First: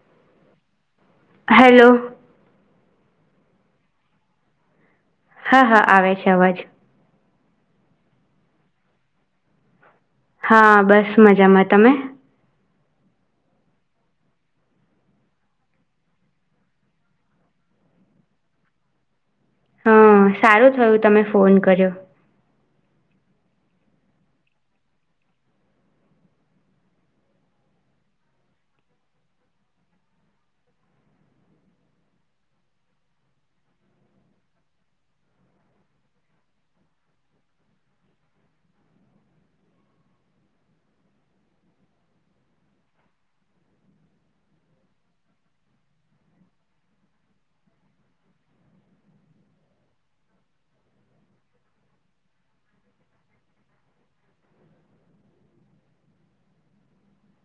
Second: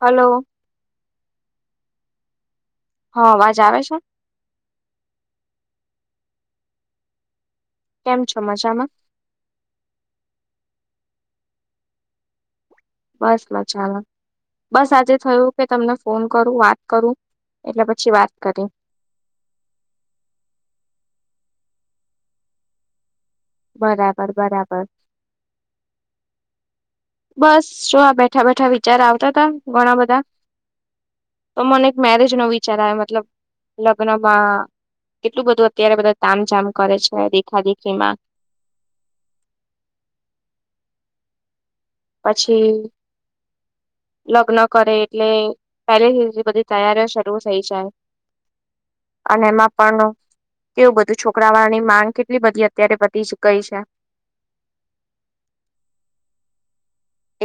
Hello, hello. હ અવાજ આવે છે.? હા હા આવે છે અવાજ. કેમ છો મજામાં? હા બસ મજામાં. તમે? બસ મજામાં. બસ આજે થયું કે, તમને ફોન કરું, વાત કરું, એટલે પછી વાત કરી. હ સારું થયું, તમે ફોન કર્યો. બરાબર, બરાબર. બસ શ આ બેઠા-બેઠા વિચાર આવતા તા, ઘણા બધા. તો મને એક મેરેજ નો વિચાર આવે, મતલબ લગ્નમાં કેટલું બધું અત્યારે બધા તામ જામ કરે છે, દેખા-દેખીમાં. પછી લગ્ન કરે, એટલે પહેલીથીધી બધી તૈયારીઓ શરૂ થઈ જાય. અને એમાં પણ કેવું બધું છોકરા વાળા ની માંગ કેટલી બધી અત્યારે બધી જ ગઈ છે.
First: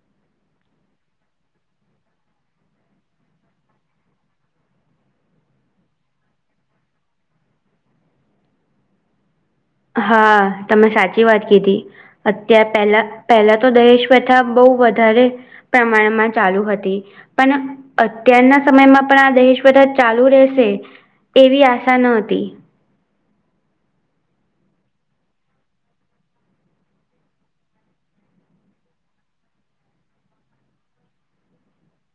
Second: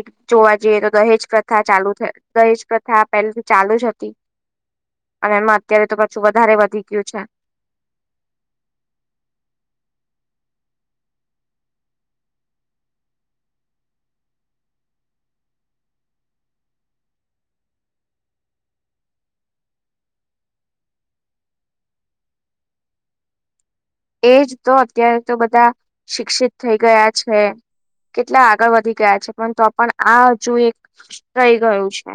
એક જોવા જઈએ તો, દહેજ પ્રથા ચાલુ, દહેજ પ્રથા પહેલેથી ચાલુ જ હતી. અને એમાં અત્યારે તો પાછું વધારે વધી ગયું છે. હા, તમે સાચી વાત કીધી. અત્યારે પહેલા પહેલા તો દહેજ પ્રથા બહુ વધારે. પ્રમાણમાં ચાલુ હતી. પણ અત્યારના સમયમાં પણ આ દહેજ પ્રથા ચાલુ રહેશે. એવી આશા ન હતી. એજ તો અત્યારે તો બધા શિક્ષિત થઈ ગયા છે. કેટલા આગળ વધી ગયા છે, પરંતુ પણ આ જો એક થઈ ગયું છે.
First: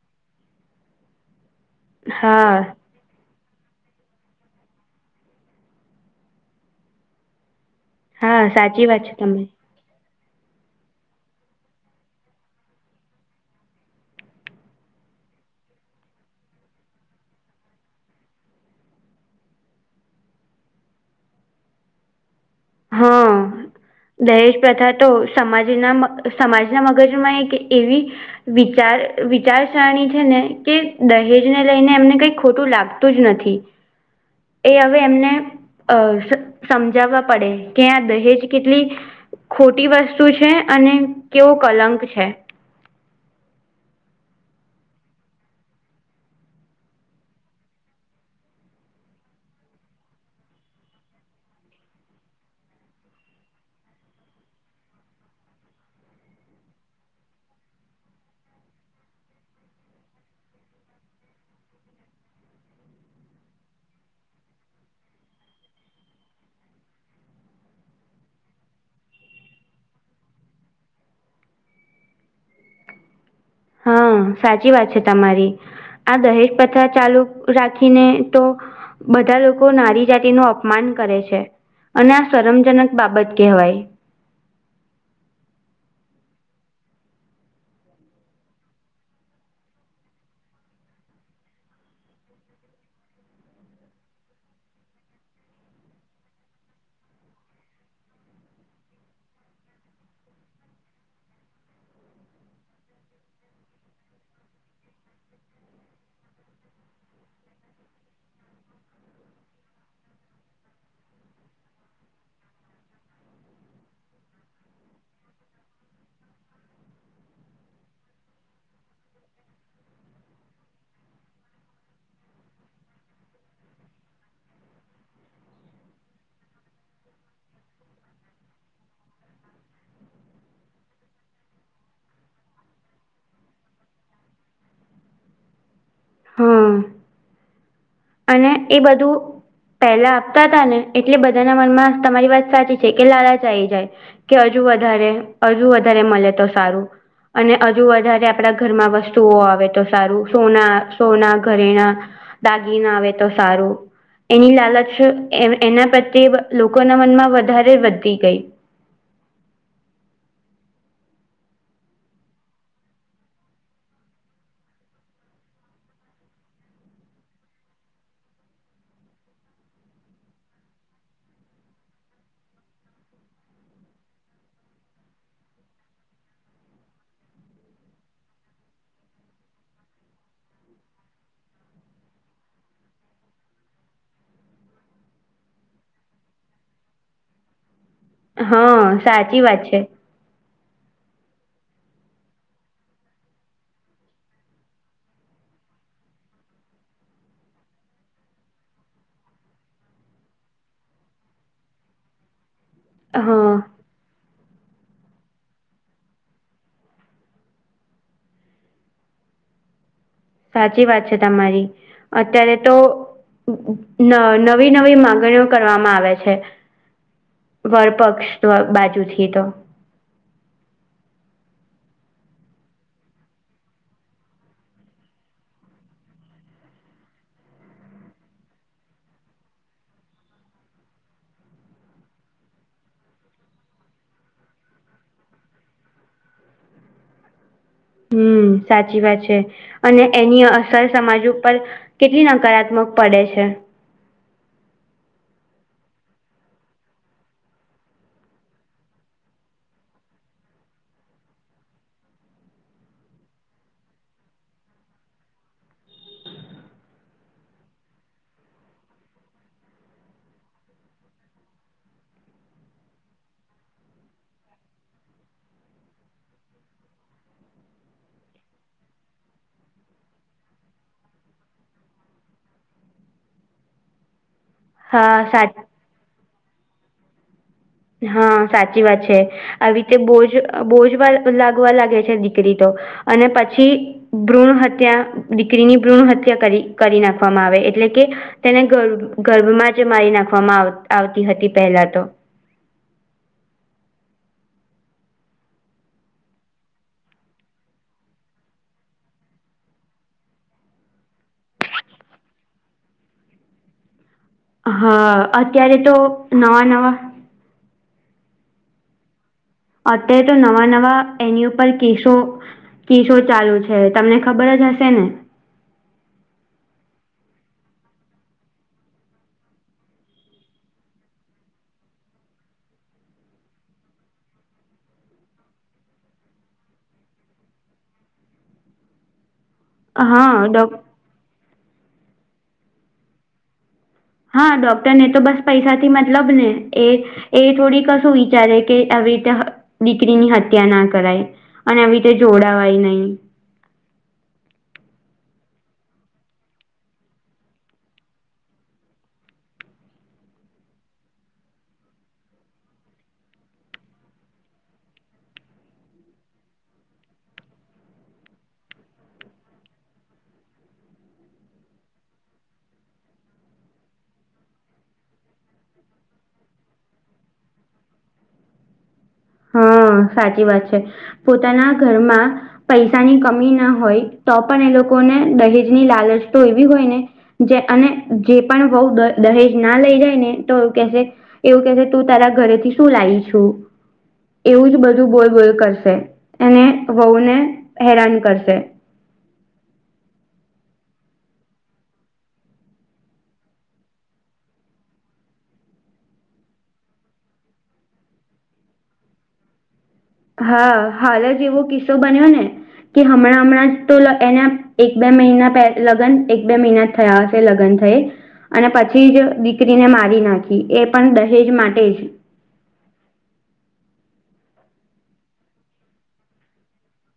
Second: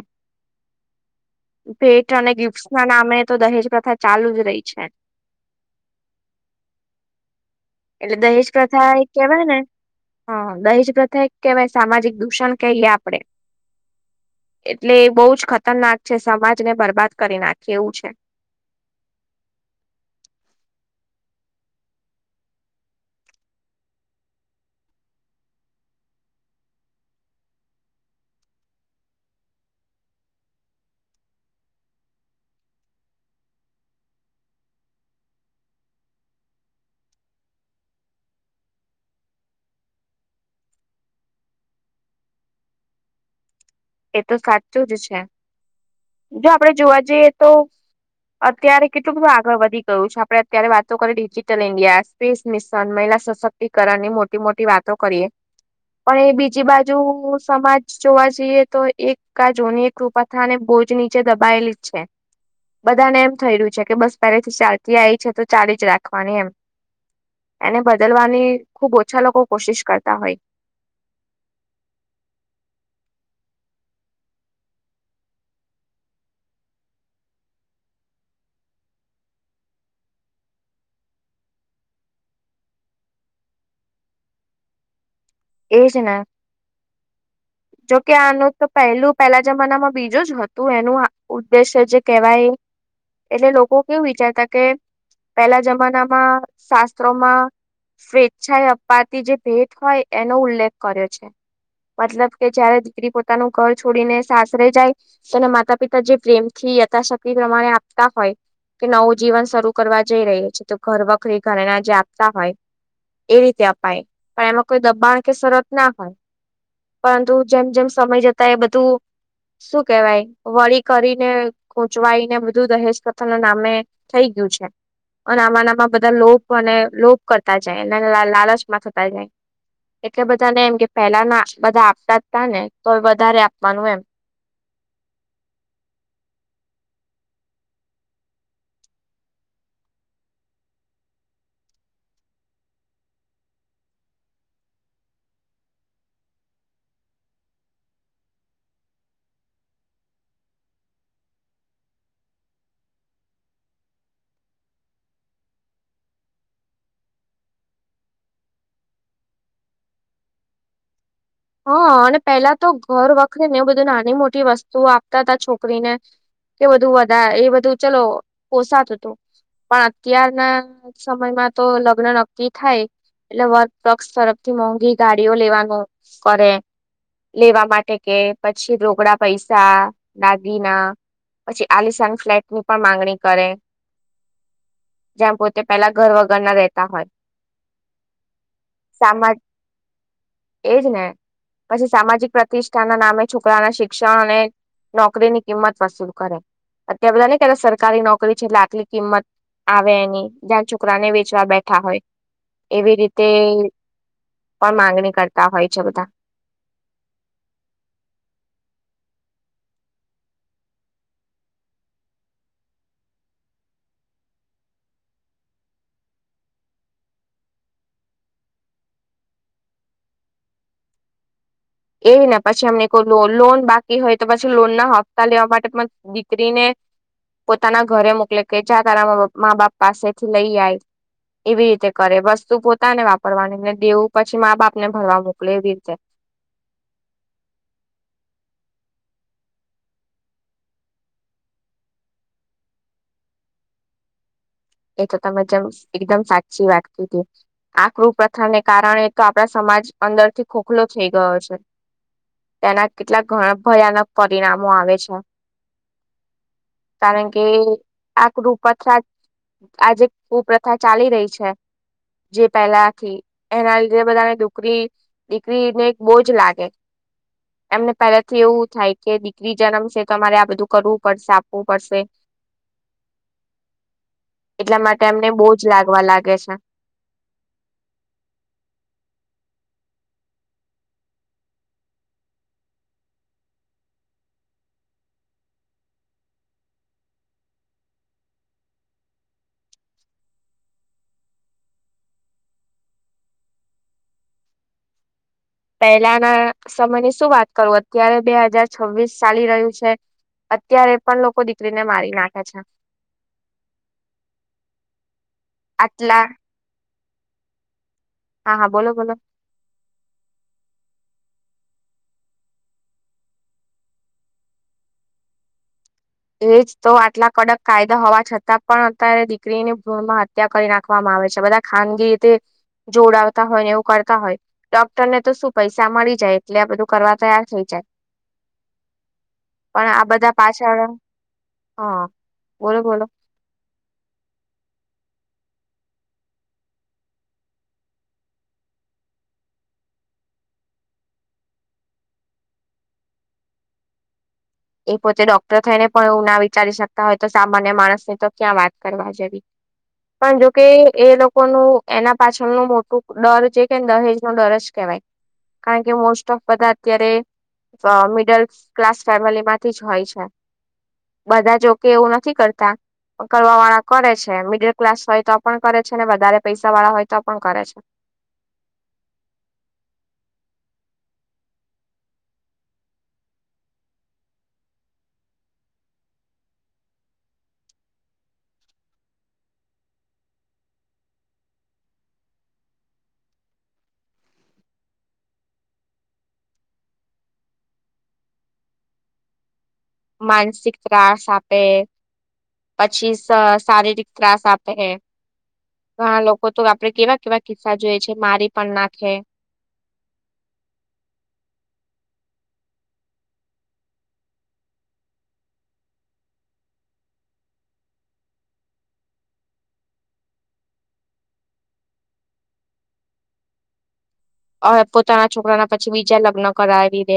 ભેટ અને હા ગિફ્ટ ના નામે તો, દહેજ પ્રથા ચાલુ જ રહી છે. એટલે હા દહેજ સાચી પ્રથા વાત એક છે કેવાય તમે ને. હ, દહેજ પ્રથા કેવાય સામાજિક દૂષણ કહીએ આપડે. એટલે એ બહુ જ ખતરનાક છે, સમાજ ને બરબાદ કરી નાખી એવું છે. હા [unintelligible] દહેજ પ્રથા તો સમાજના, સમાજના મગજમાં એક એવી વિચાર વિચારસરણી છે ને કે, દહેજ ને લઈને, એમને કઈ ખોટું લાગતું જ નથી. [unintelligible] એ હવે, એમને અ સમજાવવા. પડે કે, આ દહેજ કેટલી ખોટી વસ્તુ છે, અને કેવો કલંક છે. એ તો સાચું જ છે, જો આપડે જોવા જઈએ તો. અત્યારે કેટલું બધું આગળ વધી ગયું છે, આપડે અત્યારે વાતો કરીએ ડિજિટલ ઇન્ડિયા સ્પેસ મિશન મહિલા સશક્તિકરણ ની મોટી-મોટી વાતો કરીએ. પણ એ બીજી બાજુ સમાજ જોવા જઈએ. તો એક કા જોની એક કૃપાથા અને બોજ નીચે દબાયેલી જ છે. બધા ને એમ થઈ રહ્યું છે કે, બસ પહેલેથી ચાલતી આવી છે, તો ચાલી જ રાખવાની એમ. એને બદલવાની ખુબ ઓછા લોકો કોશિશ કરતા હોય. હા, સાચી વાત છે તમારી. આ દહેજ પથા ચાલુ રાખીને તો. બધા લોકો નારી જાતિ નું અપમાન કરે છે. અને આ શરમજનક બાબત કહેવાય. એ છે. જોકે આનું તો પહેલું પેલા જમાનામાં બીજું જ હતું, એનું ઉદ્દેશ્ય જે કેહેવાય. એટલે લોકો કેવું વિચારતા કે, પેલા જમાનામાં શાસ્ત્રોમાં સ્વેચ્છાએ અપાતી જે ભેટ હોય, એનો ઉલ્લેખ કર્યો છે. મતલબ કે, જયારે દીકરી પોતાનું ઘર છોડીને, સાસરે જાય. અને માતા-પિતા જે પ્રેમ થી યથાશક્તિ પ્રમાણે આપતા હોય. કે નવું જીવન શરૂ કરવા જઈ રહી છે, તો ઘર વખરી ઘરે એને જે આપતા હોય. એ રીતે અપાય, પણ એમાં કોઈ દબાણ કે, શરત ના હોય. પરંતુ જેમ જેમ સમય જતા એ બધું. શું કેવાય? વળી કરીને ખોચવાઈ ને, બધું દહેજ કથા ન નામે. થઈ ગયું છે. અને આમાં નામાં બધા લોપ, અને લોપ કરતા જાય, અને લાલચમાં થતા જાય. એટલે બધાને એમ કે, પેલા ના બધા આપતા જ તા ને, તો વધારે આપવાનું એમ. હા. અને એ બધું. પહેલા આપતા હતા ને, એટલે બધાના મનમાં તમારી વાત સાચી છે કે, લાલા ચાઈ જાય. કે હજુ વધારે, હજુ વધારે મળે તો સારું. અને હજુ વધારે આપડા ઘરમાં વસ્તુઓ આવે તો સારું, સોના સોના ઘરેણા. ના આવે તો સારું. એની લાલચ એના પ્રત્યે લોકોના મનમાં વધારે વધતી ગઈ. હા, અને પેલા તો ઘર વખરે ને, એવું બધું નાની મોટી વસ્તુઓ આપતા હતા છોકરીને. કે બધું વધારે એ, બધું ચલો પોસાતું હતું. પણ અત્યારના સમયમાં તો લગ્ન નક્કી થાય. એટલે વર્ક પક્ષ તરફથી મોંઘી ગાડીઓ લેવાનું કરે. લેવા માટે કે, પછી રોકડા પૈસા દગીના. પછી આલિશાન ફ્લેટ ની પણ માંગણી કરે. જ્યાં પોતે પેલા ઘર વગર ના રહેતા હોય. હા, સામા સાચી વાત છે. એજ ને, પછી સામાજિક પ્રતિષ્ઠા ના નામે છોકરા ના શિક્ષણ, અને નોકરીની કિંમત વસૂલ કરે, અતાર બધા ને, ક સરકારી નોકરી છે, એટલે આટલી કિંમત આવે, એની જ્યાં છોકરાને વેચવા બેઠા હોય. એવી રીતે હા પણ માંગણી કરતા હોય છે બધા. સાચી વાત છે તમારી, અત્યારે તો ન નવી-નવી મામાંગણીઓ કરવામાં આવે છે. વળપક્ષ બાજુથી તો. એવી ને પછી એમને લોન બાકી હોય તો, પછી લોન ના હપ્તા લેવા માટે. દીકરી ને. પોતાના ઘરે મોકલે કે, ચા તારા મા બાપ પાસેથી લઈ આવીય. એવી રીતે કરે, વસ્તુ પોતાને વાપરવાની એટલે દેવું, પછી મા બાપ ને ભરવા મોકલે, એવી રીતે. હમ, સાચી વાત છે, અને એની અસર સમાજ ઉપર કેટલી નકારાત્મક પડે છે. એ તો ત જેમ એકદમ સાચી વાગતું હતું. આકૃ પ્રથાને કારણે તો આપડા સમાજ અંદર થી ખોખલો થઈ ગયો છે. તેના કેટલા ઘણા ભયાનક પરિણામો આવે છે. કારણ કે આક્રૂપછા આજે શું પ્રથા ચાલી રહી છે. જે પેલાથી એના લીધે બધાને દુકરી દીકરીને બોજ લાગે. એમને પહેલાથી એવું થાય કે દીકરી જન્મ છે તો અમારે આ બધું કરવું પડશે આપવું પડશે એટલા માટે હા અમને સા બોજ લાગવા લાગે છે. હા સાચી વાત છે આવીતે બોજ બોજ લાગવા લાગે છે દીકરી તો અને પછી ભ્રૂણ હત્યા દીકરીની ભ્રૂણ હત્યા કરી કરી નાખવામાં આવે એટલે કે તેને ગર્ભ ગર્ભમાં જ મારી નાખવામાં આવ આવતી હતી પહેલા તો પહેલાના સમયની શું વાત કરું અત્યારે બે હજાર છવ્વીસ ચાલી રહ્યું છે. અત્યારે પણ લોકો દીકરીને મારી નાખે છે. હા અત્યારે તો આટલા નવા નવા હા હા બોલો બોલો અત્યારે તો નવા નવા એની ઉપર કેસો કેશો ચાલુ છે તમને ખબર જ હશે ને એજ તો આટલા કડક કાયદા હોવા છતાં પણ અત્યારે દીકરીની ભ્રૂણમાત હત્યા કરી નાખવામાં આવે છે બધા ખાનગી રીતે જોડાવતા હોય ને એવું કરતા હોય ડોક્ટર ને તો શું પૈસા મળી જાય એટલે આ બધું કરવા તૈયાર થઈ જાય પણ આ બધા હા ડોક પાછળ હા બોલો બોલો હા ડોક્ટર ને તો બસ પૈસાથી મતલબને એ એ થોડી કશું વિચારે કે આવીતો દીકરીની હત્યા ના કરાય અને આવી રીતે જોડાવાય નહી. એ પોતે ડોક્ટર થઈને પણ એવું ના વિચારી શકતા હોય તો સામાન્ય માણસની તો ક્યાં વાત કરવા જવી પણ જોકે એ લોકોનું એના પાછળનું મોટું ડર છે કે દહેજ નો ડર જ કેવાય કારણ કે મોસ્ટઓફ બધા અત્યારે અ મિડલ ક્લાસ ફેમિલીમાં થી જ હોય છે બધા જોકે એવું નથી કરતા કરવા વાળા કરે છે મિડલ ક્લાસ હોય તો પણ કરે છે ને વધારે પૈસા વાળા હોય તો પણ કરે છે. હા સાચી વાત છે પોતાના ઘરમાં પૈસાની કમી ના હોય તો પણ એ લોકોને દહેજની લાલચ તો એવી હોય ને જે અને જે પણ વવું દહેજ ના લઈ જાય ને તો કેશે એવું કે છે તું તારા ઘરેથી શું લાવી છુ. એવું જ બધું બોલ બોલ કરશે અને વવુંને હેરાન કરશે. માનસિક ત્રાસ આપે પછી શ શારીરિક ત્રાસ આપે ઘણા લોકો તો આપડે કેવા કેવા કિસ્સા જોયે છે મારી પણ નાખે હા હાલ જ એવો કિસ્સો બન્યો ને કે હમણાં હમણાં જ તો એના એક બે મહિના પેલા લગન એક બે મહિના થયા છે લગન થઈ અને પછી જ દીકરીને મારી નાખી એ પણ દહેજ માટે જ અ પોતાના છોકરાના પછી બીજે લગ્ન કરાવી દે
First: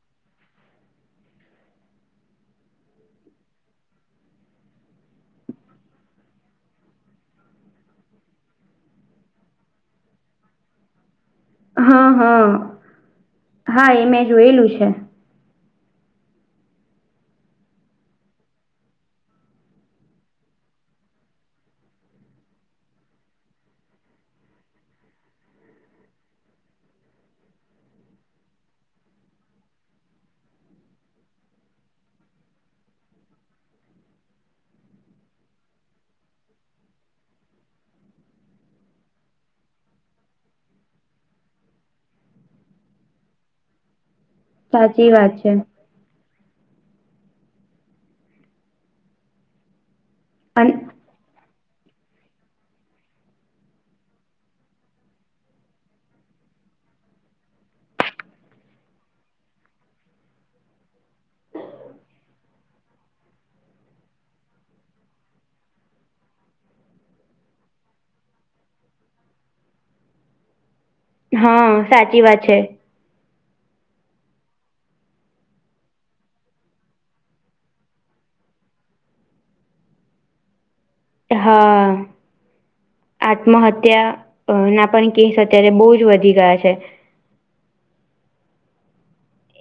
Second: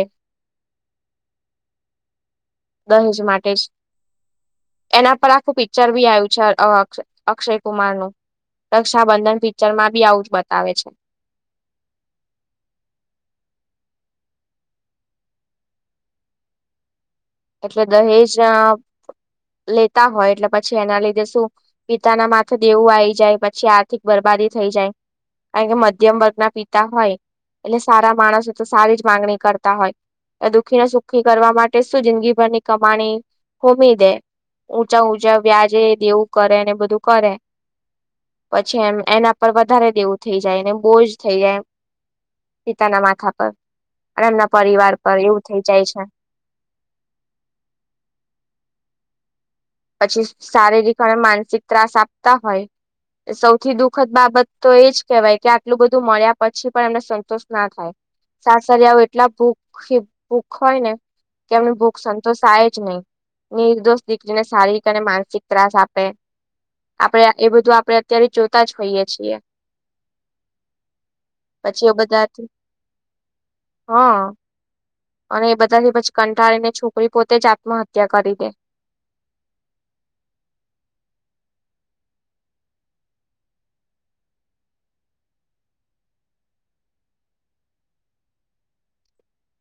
દહેજ માટે જ એના પર આખું પિક્ચર ભી આવ્યું છે અક્ષય કુમારનું રક્ષાબંધન પિક્ચરમાં ભી આવું જ બતાવે છે. હા હા હા એ મેં જોયેલું છે. એટલે દહેજ જ્યાં લેતા હોય એટલે પછી એના લીધે શું પિતાના માથે દેવું આવી જાય પછી આર્થિક બરબાદી થઈ જાય કારણ કે મધ્યમ વર્ગના પિતા હોય એટલે સારા માણસો તો સારી જ માંગણી કરતા હોય એ દુઃખીને સુખી કરવા માટે શું જિંદગીભરની કમાણી હોમી દે. ઊંચા-ઊંચા વ્યાજે દેવું કરે ને, બધું કરે. પછી એમ એના પર વધારે દેવું થઈ જાય ને, બોજ થઈ જાય. પિતાના માથા પર અને એમના પરિવાર સાચી પર વાત એવું થઇ જાય છે. પછી શારીરિક અને માનસિક ત્રાસ આપતા હોય. સૌથી દુઃખદ બાબત તો એજ કહેવાય કે, આટલું બધું મળ્યા, પછી પણ એમને સંતોષ ના થાય. સાસરી આવે, એટલા ભૂખ-ભૂખ હોય ને. કે એમને ભૂખ સંતોષાય જ નહી, નિર્દોષ દીકરીને. શારીરિક અને માનસિક ત્રાસ આપે. આપણે એ બધું આપણે અત્યારે જોતા જ હોઈએ છીએ. હા પછી સાચી બધા વાત છે હા. અને એ બધાથી પછી કંટાળીને, છોકરી પોતે જ આત્મહત્યા કરી દે. હા. આત્મહત્યા ના પણ કેસ અત્યારે બહુ જ વધી ગયા છે.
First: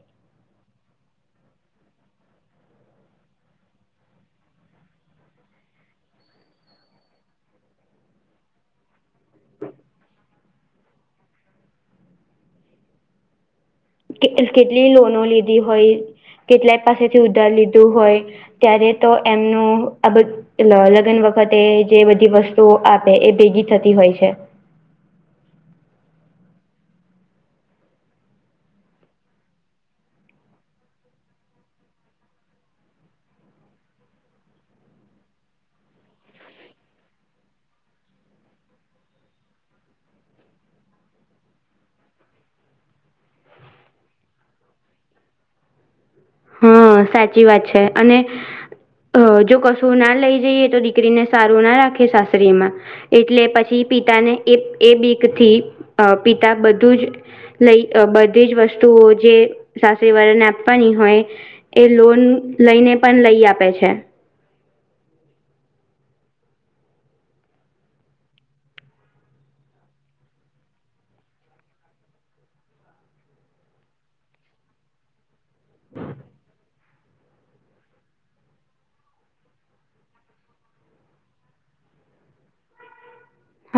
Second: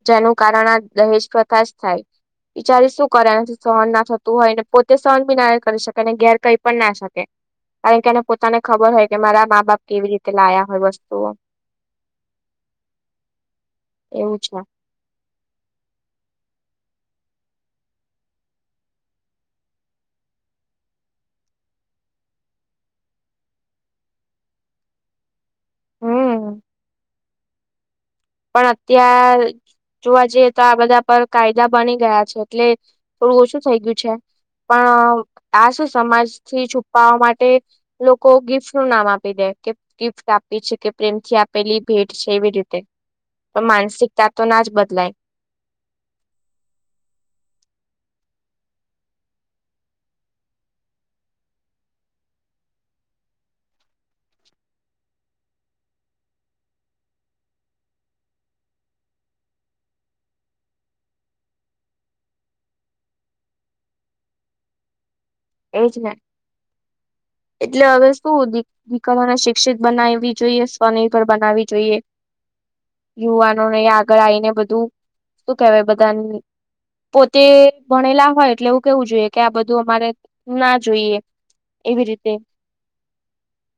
જેનું કારણ આ દહેજ પ્રથશ થાય. બિચારી શું કર્યા નથી, સહન ના થતું હોયને, પોતે સહન બી ના કરી શકે, અને ઘેર કઈ પણ ના શકે. કારણ કે, એને પોતાને ખબર હોય કે, મારા મા બાપ કેવી રીતે લાયા હોય વસ્તુઓ. [unintelligible] કે એવું છે. કેટલી લોનો લીધી હોય, કેટલાય પાસેથી ઉધાર લીધું હોય. ત્યારે તો એમનું અબ એટ લગ્ન વખતે જે બધી વસ્તુઓ આપે, એ ભેગી થતી હોય છે. હમ. પણ અત્યારે જોવા જઈએ, તો આ બધા પર કાયદા બની ગયા છે, એટલે થોડું ઓછું થઈ ગયું છે. પણ આસ સમાજથી છુપાવા માટે. લોકો ગિફ્ટ નું નામ આપી દે કે ગિફ્ટ આપી છે કે, પ્રેમ થી આપેલી ભેટ છે, એવી રીતે. તો માનસિકતા તો ના જ બદલાય. હા, સાચી વાત છે, અને અ જો કશું ના લઈ જઈએ, તો દીકરીને સારું ના રાખે, સાસરીમાં. એટલે પછી પિતાને, એ એ બીક થી પિતા બધું જ લઈ બધી જ વસ્તુઓ જે સાથે વળન આપવાની હોય. એ લોન લઈને પણ લઈ આપે છે. એજ ને એટલે હવે શું દી. દીકરોને શિક્ષિત બનાવવી જોઈએ, સ્વનિર્ભર બનાવી જોઈએ. યુવાનોને આગળ આવીને, બધું શું કેહેવાય બધા. પોતે ભણેલા હોય, એટલે એવું કેવું જોઈએ કે, આ બધું અમારે ના જોઈએ એવી રીતે.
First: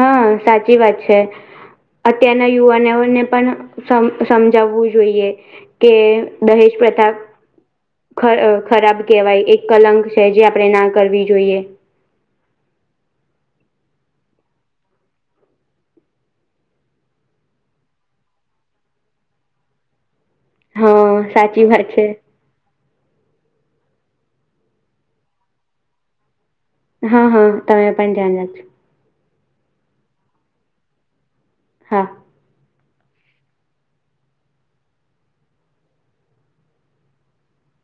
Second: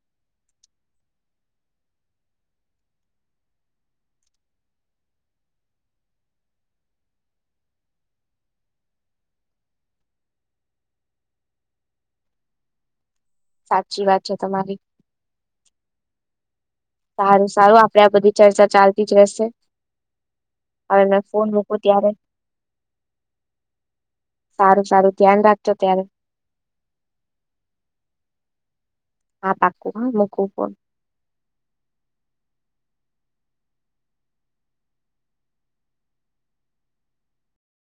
હા, સાચી વાત છે. અત્યારના યુવાનોઓને પણ સમજાવવું જોઈએ. કે, દહેશ પ્રતાપ. ખ ખરાબ કેહેવાય એક કલંક છે, જે આપણેે ના કરવી જોઈએ. સાચી વાત છે તમારી. સારું, સારું, આપડે આ બધી ચર્ચા ચાલતી જ રહેશે. હ, હા ફોન સાચી મૂકું વાત છે ત્યારે. સારું સારું ધ્યાન રાખજો ત્યારે. હા હા તમે પણ ધ્યાન રાખો. હા પાક હા મ ક ફ. હા.